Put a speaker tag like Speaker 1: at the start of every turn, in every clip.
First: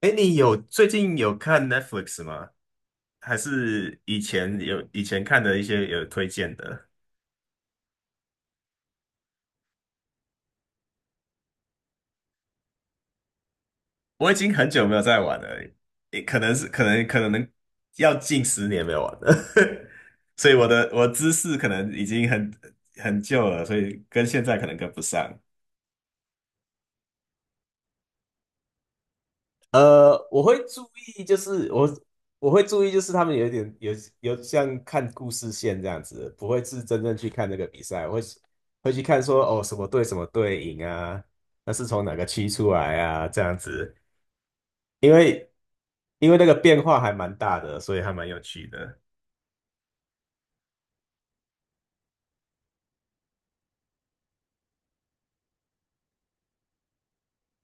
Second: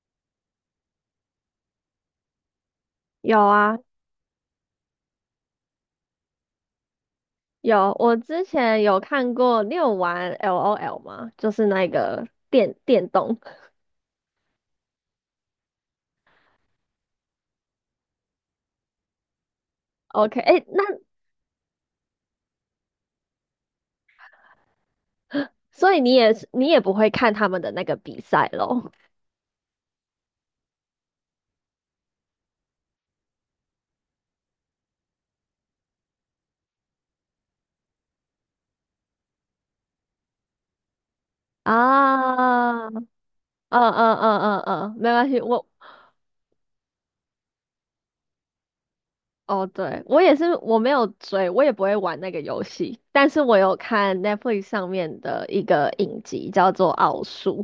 Speaker 1: 哎，你最近有看 Netflix 吗？还
Speaker 2: 有啊，
Speaker 1: 是以前看的一些有推荐的？
Speaker 2: 有，我之前有看过，你有玩 LOL 吗？就是那个电动。
Speaker 1: 我已经很久没有在玩了，也可能是可能可能要近十年没有玩了，
Speaker 2: OK，
Speaker 1: 所以
Speaker 2: 哎，
Speaker 1: 我的
Speaker 2: 那
Speaker 1: 我知识可能已经很旧了，所以跟现在可能跟不上。
Speaker 2: 所以你也是不会看他们的那个比赛咯？
Speaker 1: 我会注意，就是我会注意，就是他们有一点有有像看故事线这样子，不会是真正去看那个比赛，我会去看说哦什么队什么队赢啊，那是从哪个区出
Speaker 2: 啊，
Speaker 1: 来
Speaker 2: 嗯
Speaker 1: 啊这样
Speaker 2: 嗯
Speaker 1: 子，
Speaker 2: 嗯嗯嗯，没
Speaker 1: 因
Speaker 2: 关系，
Speaker 1: 为
Speaker 2: 我
Speaker 1: 因为那个变化还蛮大的，所以还蛮有趣的。
Speaker 2: 哦，对，我也是，我没有追，我也不会玩那个游戏，但是我有看 Netflix 上面的一个影集，叫做《奥数》，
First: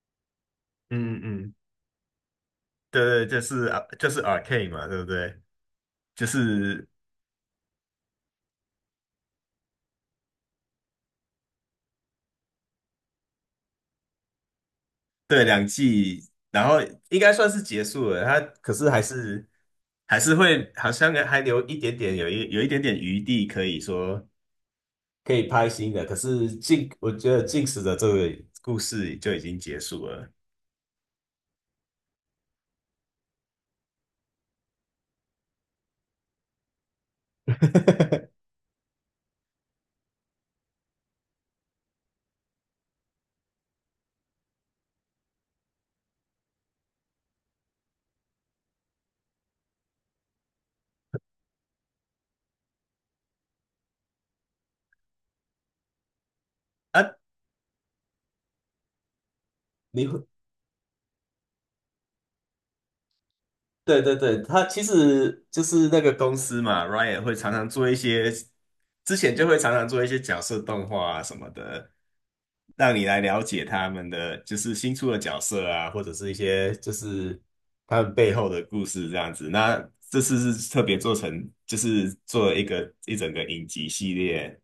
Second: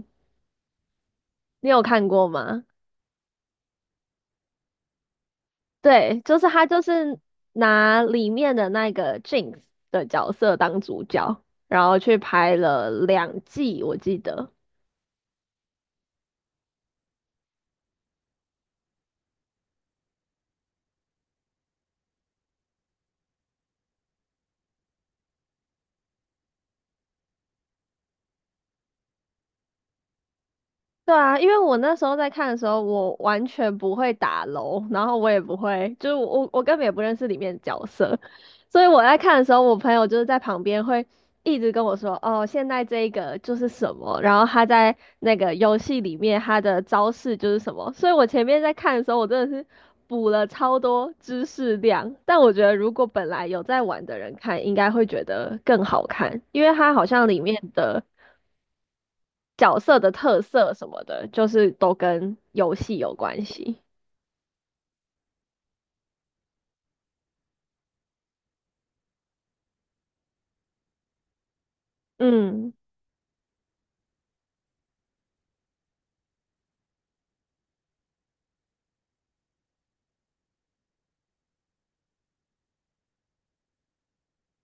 Speaker 1: 嗯嗯嗯，
Speaker 2: 你有看过吗？
Speaker 1: 对对，就是啊就是 Arcane 嘛，对不对？
Speaker 2: 对，
Speaker 1: 就
Speaker 2: 就是
Speaker 1: 是
Speaker 2: 拿里面的那个 Jinx 的角色当主角，然后去拍了两季，我记得。
Speaker 1: 对两季，然后应该算是结束了，它可是还是。还是会好像还留一点点，有一点点余地，可以拍新的。可是近，我觉得《近食的这个故事就已经结束了
Speaker 2: 对啊，因为我那时候在看的时候，我完全不会打楼，然后我也不会，就是我根本也不认识里面的角色，所以我在看的时候，我朋友就是在旁边会一直跟我说，哦，现在这一个就是什么，然后他在那个游戏里面他的招式就是什么，所以我前面在看的时候，我真的是补了超多知识量，但我觉得如果本来有在玩的人看，应该会觉得更好看，因为它好
Speaker 1: 啊。
Speaker 2: 像里面的角色
Speaker 1: 你
Speaker 2: 的
Speaker 1: 会
Speaker 2: 特色什么的，就是都跟游戏有关系。
Speaker 1: 对对对，他其实就是那个公司嘛 r y a n 会常常做一些，之前就会常常做一些角色动画啊什么的，
Speaker 2: 嗯，
Speaker 1: 让你来了解他们的就是新出的角色啊，或者是一些就是他们背后的故事这样子。那这次是特别做成，就是做了一整个影集系列，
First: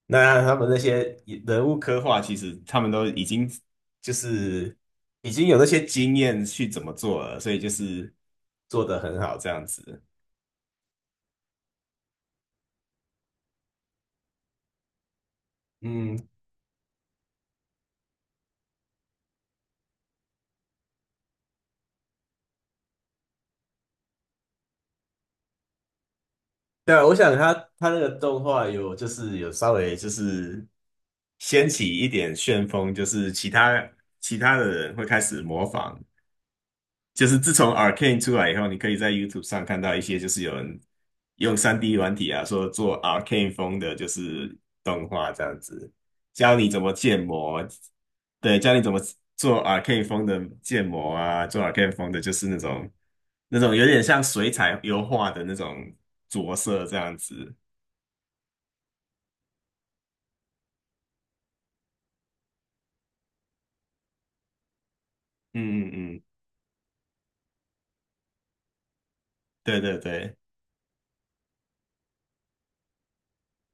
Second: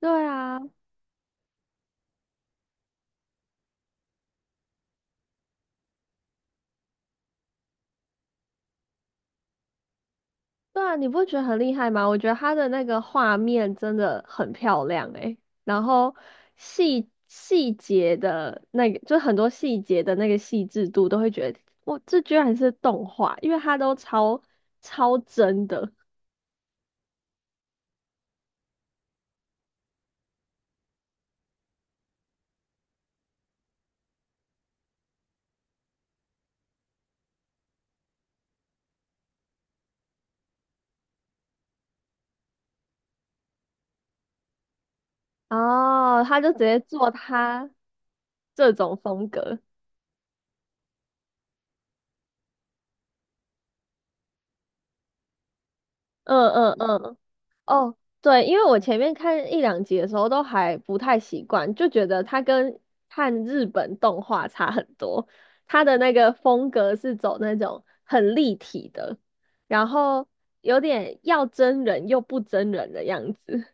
Speaker 2: 对
Speaker 1: 那他
Speaker 2: 啊，
Speaker 1: 们那些人物刻画，其实他们都已经就是已经有那些经验去怎么做了，所以就是做得很好这样子。
Speaker 2: 对啊，你不觉得很厉害吗？我觉得他的那个画面真的很漂亮诶，然后
Speaker 1: 嗯，
Speaker 2: 细节的那个，就很多细节的那个细致度，都会觉得哇，这居然是动画，因为它都超真的。
Speaker 1: 对啊我想他那个动画就是稍微就是掀起一点旋风，就是其他的人会开始模仿，就是自从 Arcane 出来以后，你可以在 YouTube 上看到一些就是有人用 3D 软体啊，说做 Arcane 风的，就是动画这样子，
Speaker 2: 哦，他就
Speaker 1: 教
Speaker 2: 直
Speaker 1: 你
Speaker 2: 接
Speaker 1: 怎么
Speaker 2: 做
Speaker 1: 建模，
Speaker 2: 他
Speaker 1: 对，
Speaker 2: 这
Speaker 1: 教你怎
Speaker 2: 种
Speaker 1: 么
Speaker 2: 风格，
Speaker 1: 做 Arcane 风的建模啊，做 Arcane 风的就是那种有点像水彩油画的那种
Speaker 2: 嗯
Speaker 1: 着
Speaker 2: 嗯
Speaker 1: 色这样
Speaker 2: 嗯。
Speaker 1: 子。
Speaker 2: 哦，对，因为我前面看一两集的时候都还不太习惯，就觉得它跟看日本动画差很多。它
Speaker 1: 嗯嗯
Speaker 2: 的那
Speaker 1: 嗯，
Speaker 2: 个风格是走那种很立体的，
Speaker 1: 对
Speaker 2: 然
Speaker 1: 对
Speaker 2: 后
Speaker 1: 对。
Speaker 2: 有点要真人又不真人的样子。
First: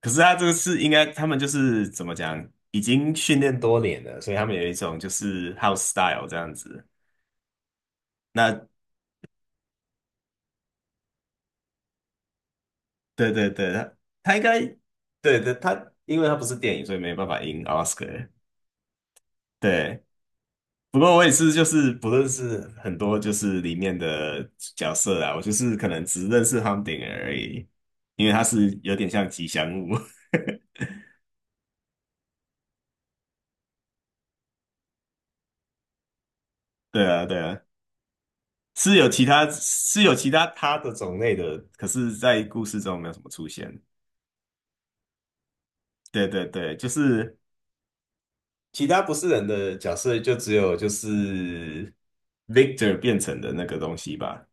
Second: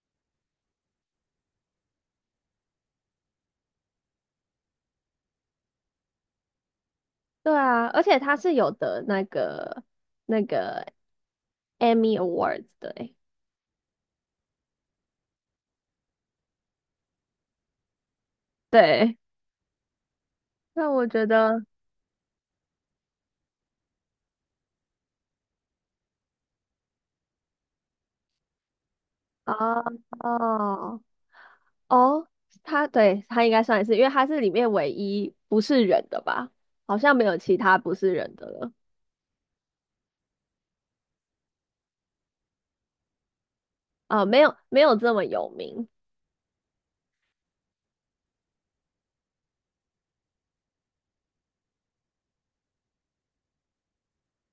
Speaker 1: 可是他这个是应该，他们就是怎么讲，已经训练多年了，所以他们有一种就是 house style 这样子。
Speaker 2: 对啊，而且它是
Speaker 1: 那
Speaker 2: 有的那个那个 Emmy Awards 的诶。
Speaker 1: 对对对，他应该对对他，因为他不是电影，所以没办法赢 Oscar。
Speaker 2: 对，
Speaker 1: 对，
Speaker 2: 那
Speaker 1: 不
Speaker 2: 我
Speaker 1: 过我
Speaker 2: 觉
Speaker 1: 也是，
Speaker 2: 得
Speaker 1: 就是不认识很多，就是里面的角色啊，我就是可能只认识 h u m d i n g 而已，因为他是有点像吉
Speaker 2: 哦
Speaker 1: 祥物。
Speaker 2: 哦。哦，他对他应该算是，因为他是里面唯一不是人的吧？好
Speaker 1: 对
Speaker 2: 像没
Speaker 1: 啊，
Speaker 2: 有
Speaker 1: 对
Speaker 2: 其
Speaker 1: 啊，
Speaker 2: 他不是人的了。
Speaker 1: 是有其他他的种类的，可是在故事中没有什么出现。
Speaker 2: 啊、没有没有这么有名。
Speaker 1: 对对对，就是其他不是人的角色，就只有就是 Victor 变成的那个东西吧。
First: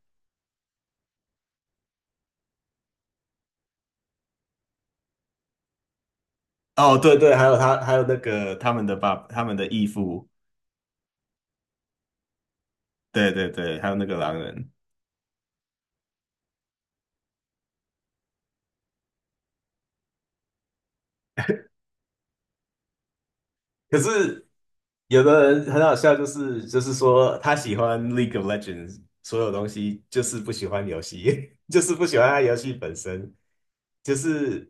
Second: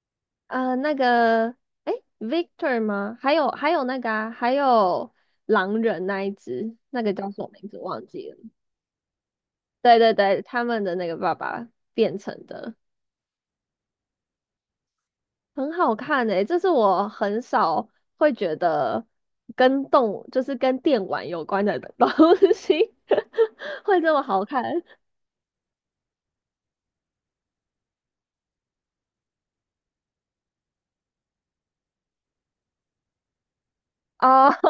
Speaker 2: 那个，哎，Victor 吗？还有那个啊，还有狼人那一只，
Speaker 1: 哦，
Speaker 2: 那个
Speaker 1: 对
Speaker 2: 叫
Speaker 1: 对，
Speaker 2: 什
Speaker 1: 还
Speaker 2: 么
Speaker 1: 有
Speaker 2: 名字
Speaker 1: 他，还有
Speaker 2: 忘
Speaker 1: 那
Speaker 2: 记了？
Speaker 1: 个他们的爸，他们的义
Speaker 2: 对对
Speaker 1: 父，
Speaker 2: 对，他们的那个爸爸变成的，
Speaker 1: 对对对，还有那个狼人。
Speaker 2: 很好看诶、这是我很少会觉得就是跟电玩有关的东西
Speaker 1: 可
Speaker 2: 会这么好
Speaker 1: 是
Speaker 2: 看。
Speaker 1: 有的人很好笑，就是说他喜欢 League of Legends 所有东西，就是不喜欢游戏，就是不喜欢他游戏本身，就
Speaker 2: 哦，
Speaker 1: 是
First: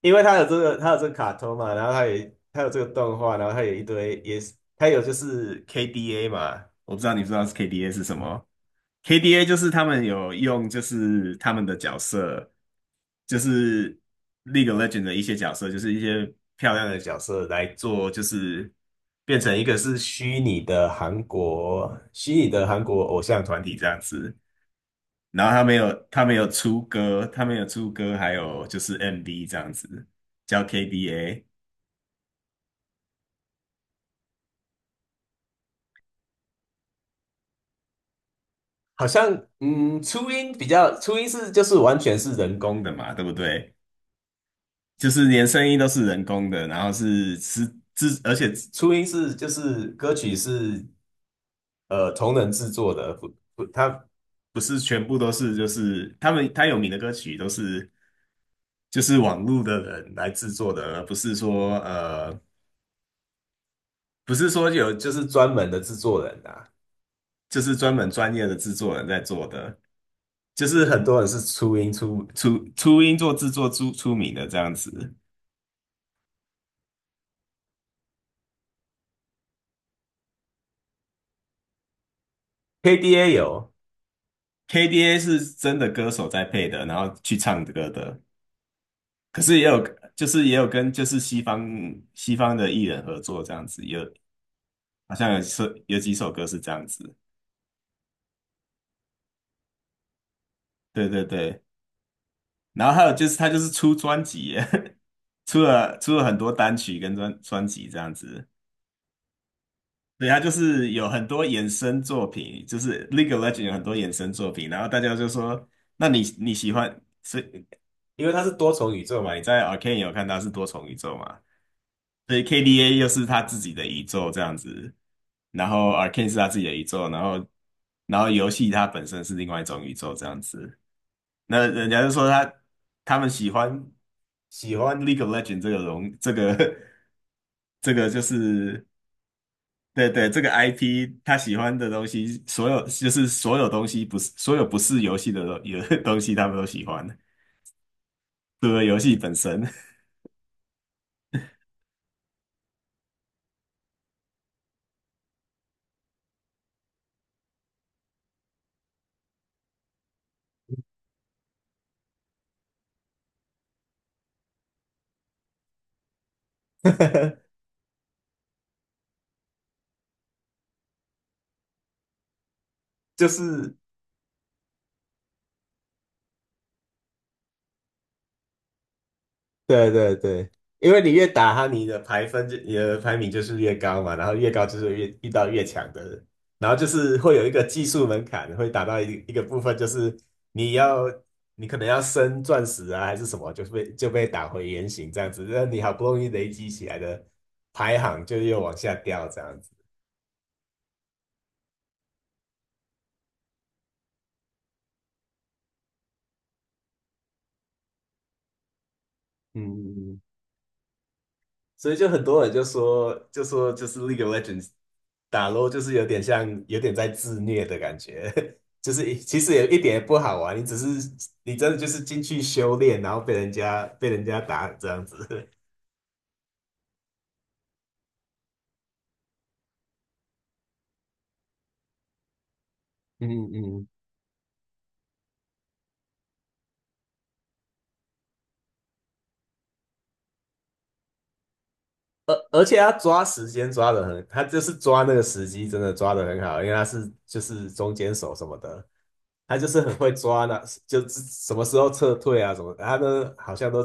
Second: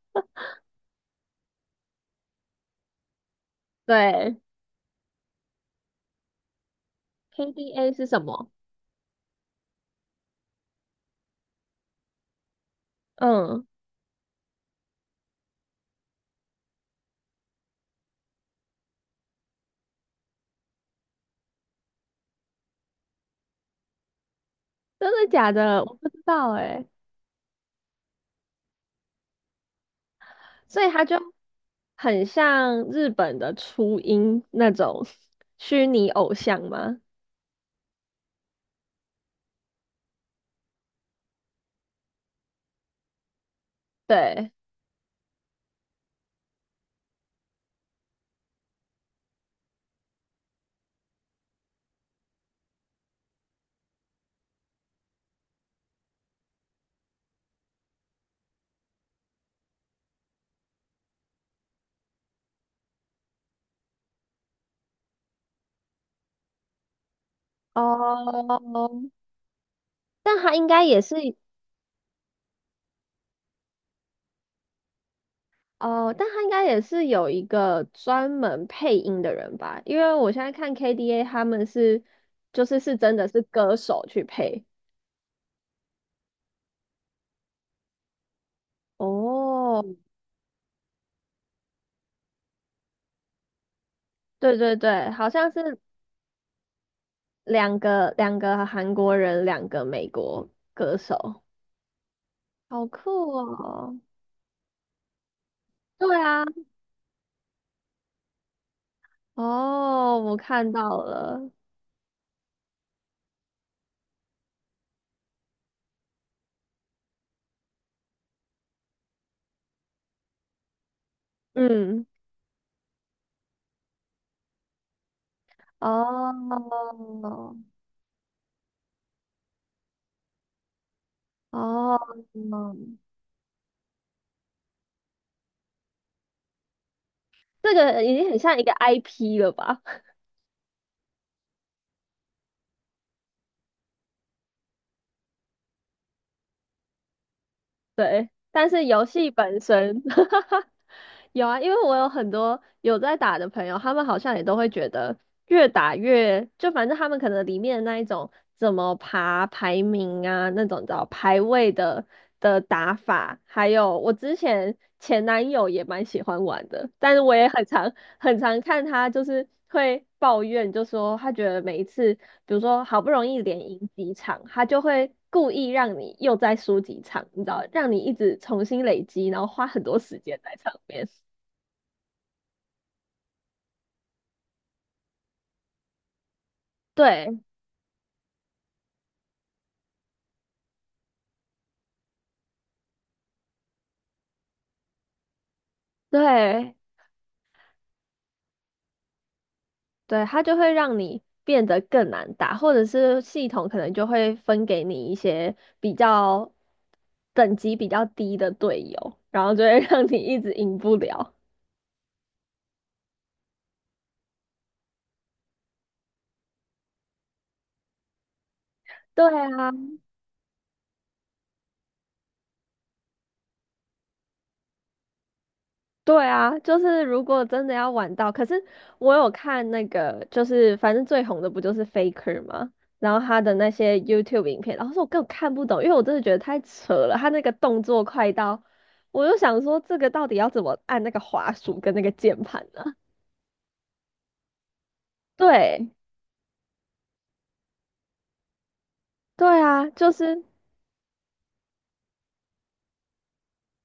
Speaker 1: 因 为他有这个卡通嘛，然后他也他有这个动画，然后他有一堆
Speaker 2: 对
Speaker 1: 也是他有就是 KDA 嘛，我不知道你不知道是 KDA
Speaker 2: ，KDA
Speaker 1: 是
Speaker 2: 是
Speaker 1: 什
Speaker 2: 什
Speaker 1: 么。
Speaker 2: 么？
Speaker 1: KDA 就是他们有用，就是他们的角色，就
Speaker 2: 嗯，
Speaker 1: 是 League of l e g e n d 的一些角色，就是一些漂亮的角色来做，就是变成一个是虚拟的韩国偶像团体这样子。
Speaker 2: 真的
Speaker 1: 然
Speaker 2: 假
Speaker 1: 后他没
Speaker 2: 的？我
Speaker 1: 有
Speaker 2: 不知
Speaker 1: 他没有
Speaker 2: 道
Speaker 1: 出
Speaker 2: 哎，
Speaker 1: 歌，他没有出歌，还有就是 MV 这样子，叫
Speaker 2: 所以他就
Speaker 1: KDA,
Speaker 2: 很像日本的初音那种虚拟偶像吗？
Speaker 1: 好像嗯，初音比较，初音是就是完全是人工的嘛，对不对？
Speaker 2: 对，
Speaker 1: 就是连声音都是人工的，然后是制，而且初音是就是歌曲是同人制作的，不不，它不是全部都是就是他们他有名的歌曲都是就是网络的人来制作的，而不是说不是说有就是专门的制作人啊，就是专业的制作人
Speaker 2: 哦，
Speaker 1: 在做的，
Speaker 2: 但他
Speaker 1: 就
Speaker 2: 应
Speaker 1: 是
Speaker 2: 该也
Speaker 1: 很多人
Speaker 2: 是
Speaker 1: 是初音初音做制作名的这样子
Speaker 2: 哦，但他应该也是有一个专门配音的人吧？因为我现在看 KDA 他们是就是真的
Speaker 1: ，KDA
Speaker 2: 是
Speaker 1: 有。
Speaker 2: 歌手去配。
Speaker 1: KDA 是真的歌手在配的，然后去唱歌的。可是也有，
Speaker 2: 哦，
Speaker 1: 就是也有跟就是西方的艺人合作这样子，有
Speaker 2: 对对对，
Speaker 1: 好
Speaker 2: 好
Speaker 1: 像
Speaker 2: 像是
Speaker 1: 有几首歌是这样子。
Speaker 2: 两个韩国人，两个美国歌
Speaker 1: 对对
Speaker 2: 手，
Speaker 1: 对，
Speaker 2: 好
Speaker 1: 然后还
Speaker 2: 酷
Speaker 1: 有就是他就是出
Speaker 2: 哦！
Speaker 1: 专辑耶 出了出
Speaker 2: 对
Speaker 1: 了很
Speaker 2: 啊，
Speaker 1: 多单曲跟专辑这样子。
Speaker 2: 哦，
Speaker 1: 对，
Speaker 2: 我
Speaker 1: 他就
Speaker 2: 看
Speaker 1: 是
Speaker 2: 到
Speaker 1: 有很多
Speaker 2: 了，
Speaker 1: 衍生作品，就是 l e g a e l e g e n d 有很多衍生作品，然后大家就说，那你喜欢，所以因为它是多重宇宙嘛，你在 Arcane 有看到是多重宇宙嘛？
Speaker 2: 嗯，
Speaker 1: 所以 k d a 又是他自己的宇宙这样子，然后 Arcane
Speaker 2: 哦
Speaker 1: 是他自己的宇宙，然后游戏它本身是另外一种宇宙这样子。那人家就
Speaker 2: 哦，
Speaker 1: 说他他们喜欢 League of Legends 这个荣这个
Speaker 2: 这
Speaker 1: 这
Speaker 2: 个
Speaker 1: 个
Speaker 2: 已
Speaker 1: 就
Speaker 2: 经很像一个
Speaker 1: 是
Speaker 2: IP 了吧？
Speaker 1: 对对这个 IP 他喜欢的东西，所有东西不是所有不是游戏的东有 东西他们都喜欢，
Speaker 2: 对，
Speaker 1: 除
Speaker 2: 但
Speaker 1: 了
Speaker 2: 是
Speaker 1: 游
Speaker 2: 游
Speaker 1: 戏
Speaker 2: 戏
Speaker 1: 本身，
Speaker 2: 本身，有啊，因为我有很多有在打的朋友，他们好像也都会觉得越打越，就反正他们可能里面的那一种怎么爬排名啊，那种叫排位的打法，还有我之前前男友也蛮喜欢玩的，但是我也 很常看他就是会抱怨，就说他觉得每一次，比如说好不容
Speaker 1: 就
Speaker 2: 易连
Speaker 1: 是
Speaker 2: 赢几场，他就会故意让你又再输几场，你知道，让你一直重新累积，然后花很
Speaker 1: 对
Speaker 2: 多
Speaker 1: 对
Speaker 2: 时间
Speaker 1: 对，
Speaker 2: 在上
Speaker 1: 因为
Speaker 2: 面。
Speaker 1: 你越打他，你的排名就是越高嘛，然后越高就是越遇到越强的人，然后就是会
Speaker 2: 对
Speaker 1: 有一个技术门槛，会打到一个部分，就是你要你可能要升钻石啊还是什么，就是被就被打回原形这样子，那你好不容易累积
Speaker 2: 对
Speaker 1: 起来的排行就又往下掉这样子。
Speaker 2: 对，他就会让你变得更难打，或者是系统可能就会分给你一些比较等级比较低的队友，然后就会 让你
Speaker 1: 嗯，
Speaker 2: 一直赢不了。
Speaker 1: 所以就很多人就说，就是 League of Legends 打 LoL 就是有点像，有点在自虐的感觉，就是一
Speaker 2: 对
Speaker 1: 其实也
Speaker 2: 啊，
Speaker 1: 一点也不好玩，你只是你真的就是进去修炼，然后被人家打这样子，
Speaker 2: 对啊，就是如果真的要玩到，可是我有看那个，就是反正最红的不就是 Faker 吗？然后
Speaker 1: 嗯
Speaker 2: 他的那
Speaker 1: 嗯，
Speaker 2: 些 YouTube 影片，然后说我根本看不懂，因为我真的觉得太扯了，他那个动作快到，我就想说这个到底要怎么按那个滑鼠跟那个
Speaker 1: 而
Speaker 2: 键
Speaker 1: 而
Speaker 2: 盘
Speaker 1: 且
Speaker 2: 呢、
Speaker 1: 他抓时间抓的很，他就是抓那个 时机真
Speaker 2: 对，
Speaker 1: 的抓的很好，因为他是就是中间手什么的，他
Speaker 2: 对
Speaker 1: 就是
Speaker 2: 啊，
Speaker 1: 很
Speaker 2: 就
Speaker 1: 会
Speaker 2: 是。
Speaker 1: 抓那，就是什么时候撤退啊什么的，他都好像都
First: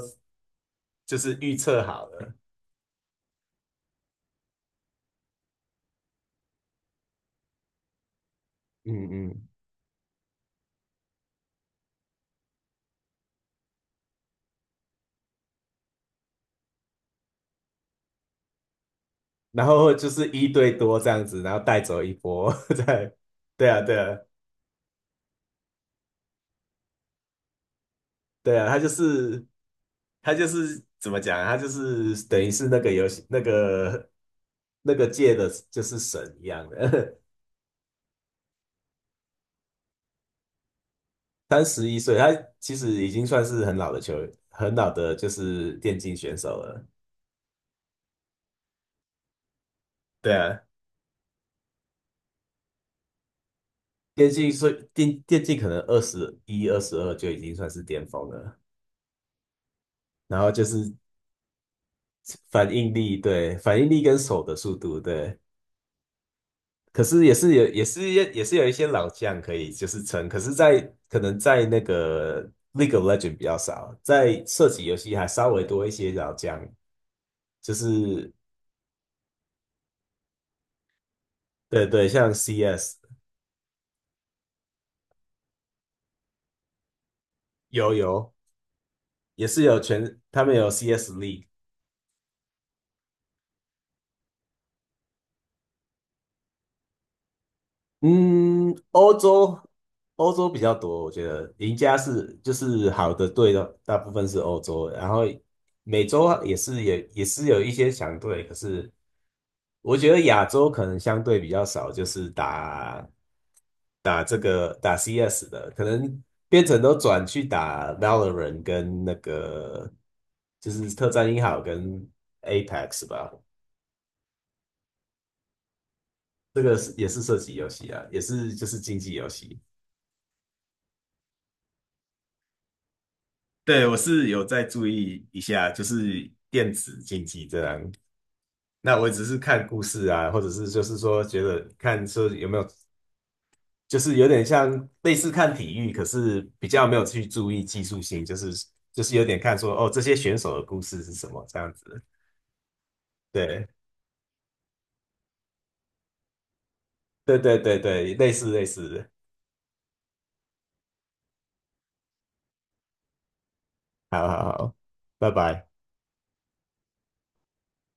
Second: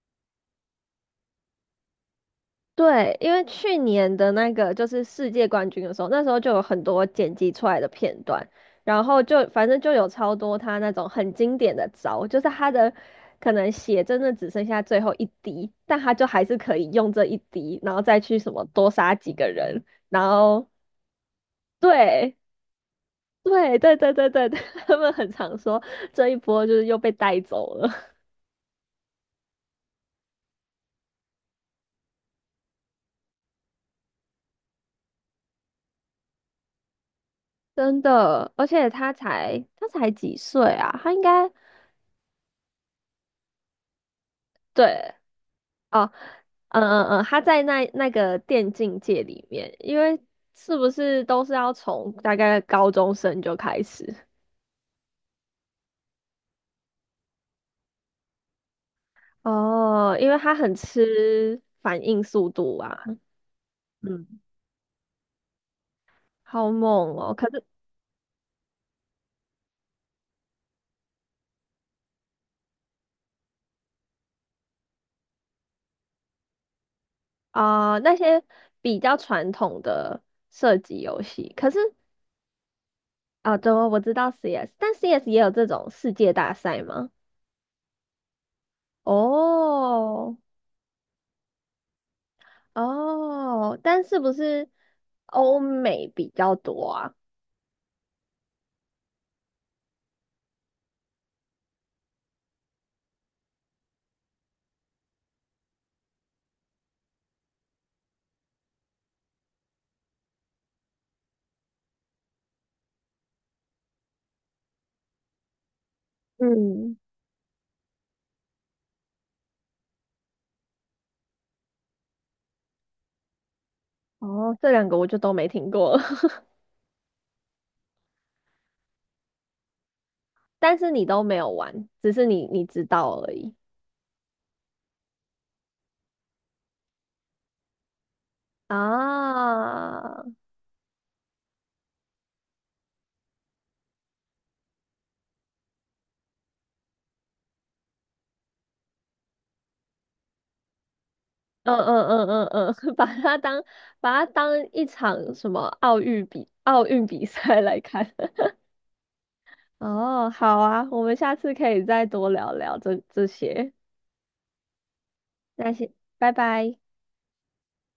Speaker 1: 就是预测好了。
Speaker 2: 对，因为去年的那个就是世界冠军的时候，那时候就有很多剪辑出来的片段，然
Speaker 1: 嗯
Speaker 2: 后
Speaker 1: 嗯
Speaker 2: 就反正就有超多他那种很经典的招，就是他的可能血真的只剩下最后一滴，但他就还是可以用这一滴，然后再去什么多杀几个
Speaker 1: 然
Speaker 2: 人，
Speaker 1: 后就是
Speaker 2: 然
Speaker 1: 一
Speaker 2: 后
Speaker 1: 对多这样子，然后带走一
Speaker 2: 对
Speaker 1: 波，对，对
Speaker 2: 对
Speaker 1: 啊，
Speaker 2: 对
Speaker 1: 对
Speaker 2: 对
Speaker 1: 啊，
Speaker 2: 对对，他们很常说这一波就是又被带走了，
Speaker 1: 对啊，他就是怎么讲啊？他就是等于是那个游戏那个界的，就是神一样的，
Speaker 2: 真的，而且他才几岁啊，他应 该
Speaker 1: 三十一岁，他其实已经算是很老的球，很老的
Speaker 2: 对。
Speaker 1: 就是电竞选手
Speaker 2: 嗯
Speaker 1: 了。
Speaker 2: 嗯嗯，他在那个电竞界里面，因为
Speaker 1: 对啊，
Speaker 2: 是不是都是要从大概高中生就开始？
Speaker 1: 电竞所以电电竞可能二十一、二十二就已经算是巅峰了，
Speaker 2: 哦，因为
Speaker 1: 然后
Speaker 2: 他
Speaker 1: 就
Speaker 2: 很
Speaker 1: 是
Speaker 2: 吃反应速
Speaker 1: 反
Speaker 2: 度
Speaker 1: 应
Speaker 2: 啊，
Speaker 1: 力，对，反应力跟
Speaker 2: 嗯，
Speaker 1: 手的速度，对。
Speaker 2: 好
Speaker 1: 可
Speaker 2: 猛
Speaker 1: 是
Speaker 2: 哦。
Speaker 1: 也是有一些老将可以就是撑，可是在，可能在那个 League of Legends 比较少，在射击游戏还稍微多一些老将，就
Speaker 2: 啊、那
Speaker 1: 是
Speaker 2: 些比较传统的射击游戏，可是
Speaker 1: 对对，像 CS
Speaker 2: 啊，对哦，我知道 CS，但 CS 也有这种世界大赛吗？
Speaker 1: 有也是有全
Speaker 2: 哦
Speaker 1: 他们有 CS League,
Speaker 2: 哦，但是不是欧美比较多啊？
Speaker 1: 嗯，欧洲比较多，我觉得赢家是就是好的队的大部分是欧洲，然后美洲也是有一些强队，可是。我觉得亚洲可能相对比较少，就是打打 CS 的，可能变成都
Speaker 2: 嗯。
Speaker 1: 转去打 Valorant 跟那个就是特战英豪跟 Apex 吧，
Speaker 2: 哦，这两个我就都没听过了
Speaker 1: 这个是也是射击游戏啊，也是就是竞技游戏。
Speaker 2: 但是你都没有玩，只是你知道而已
Speaker 1: 对，我是有在注意一下，就是电子竞技这样。那我只是看故事
Speaker 2: 啊。
Speaker 1: 啊，或者是就是说觉得看说有没有就是有点像类似看体育，可是比较没有去注意技术性，就是就是有点看说哦，这些选手的故事是什么这样
Speaker 2: 嗯
Speaker 1: 子。
Speaker 2: 嗯嗯嗯嗯，
Speaker 1: 对，
Speaker 2: 把它当一场什么奥运比
Speaker 1: 对对
Speaker 2: 赛
Speaker 1: 对
Speaker 2: 来
Speaker 1: 对，
Speaker 2: 看。
Speaker 1: 类似 类似。
Speaker 2: 哦，好啊，我们下次可以再多聊聊这些，
Speaker 1: 好好好，拜拜。
Speaker 2: 那先拜拜。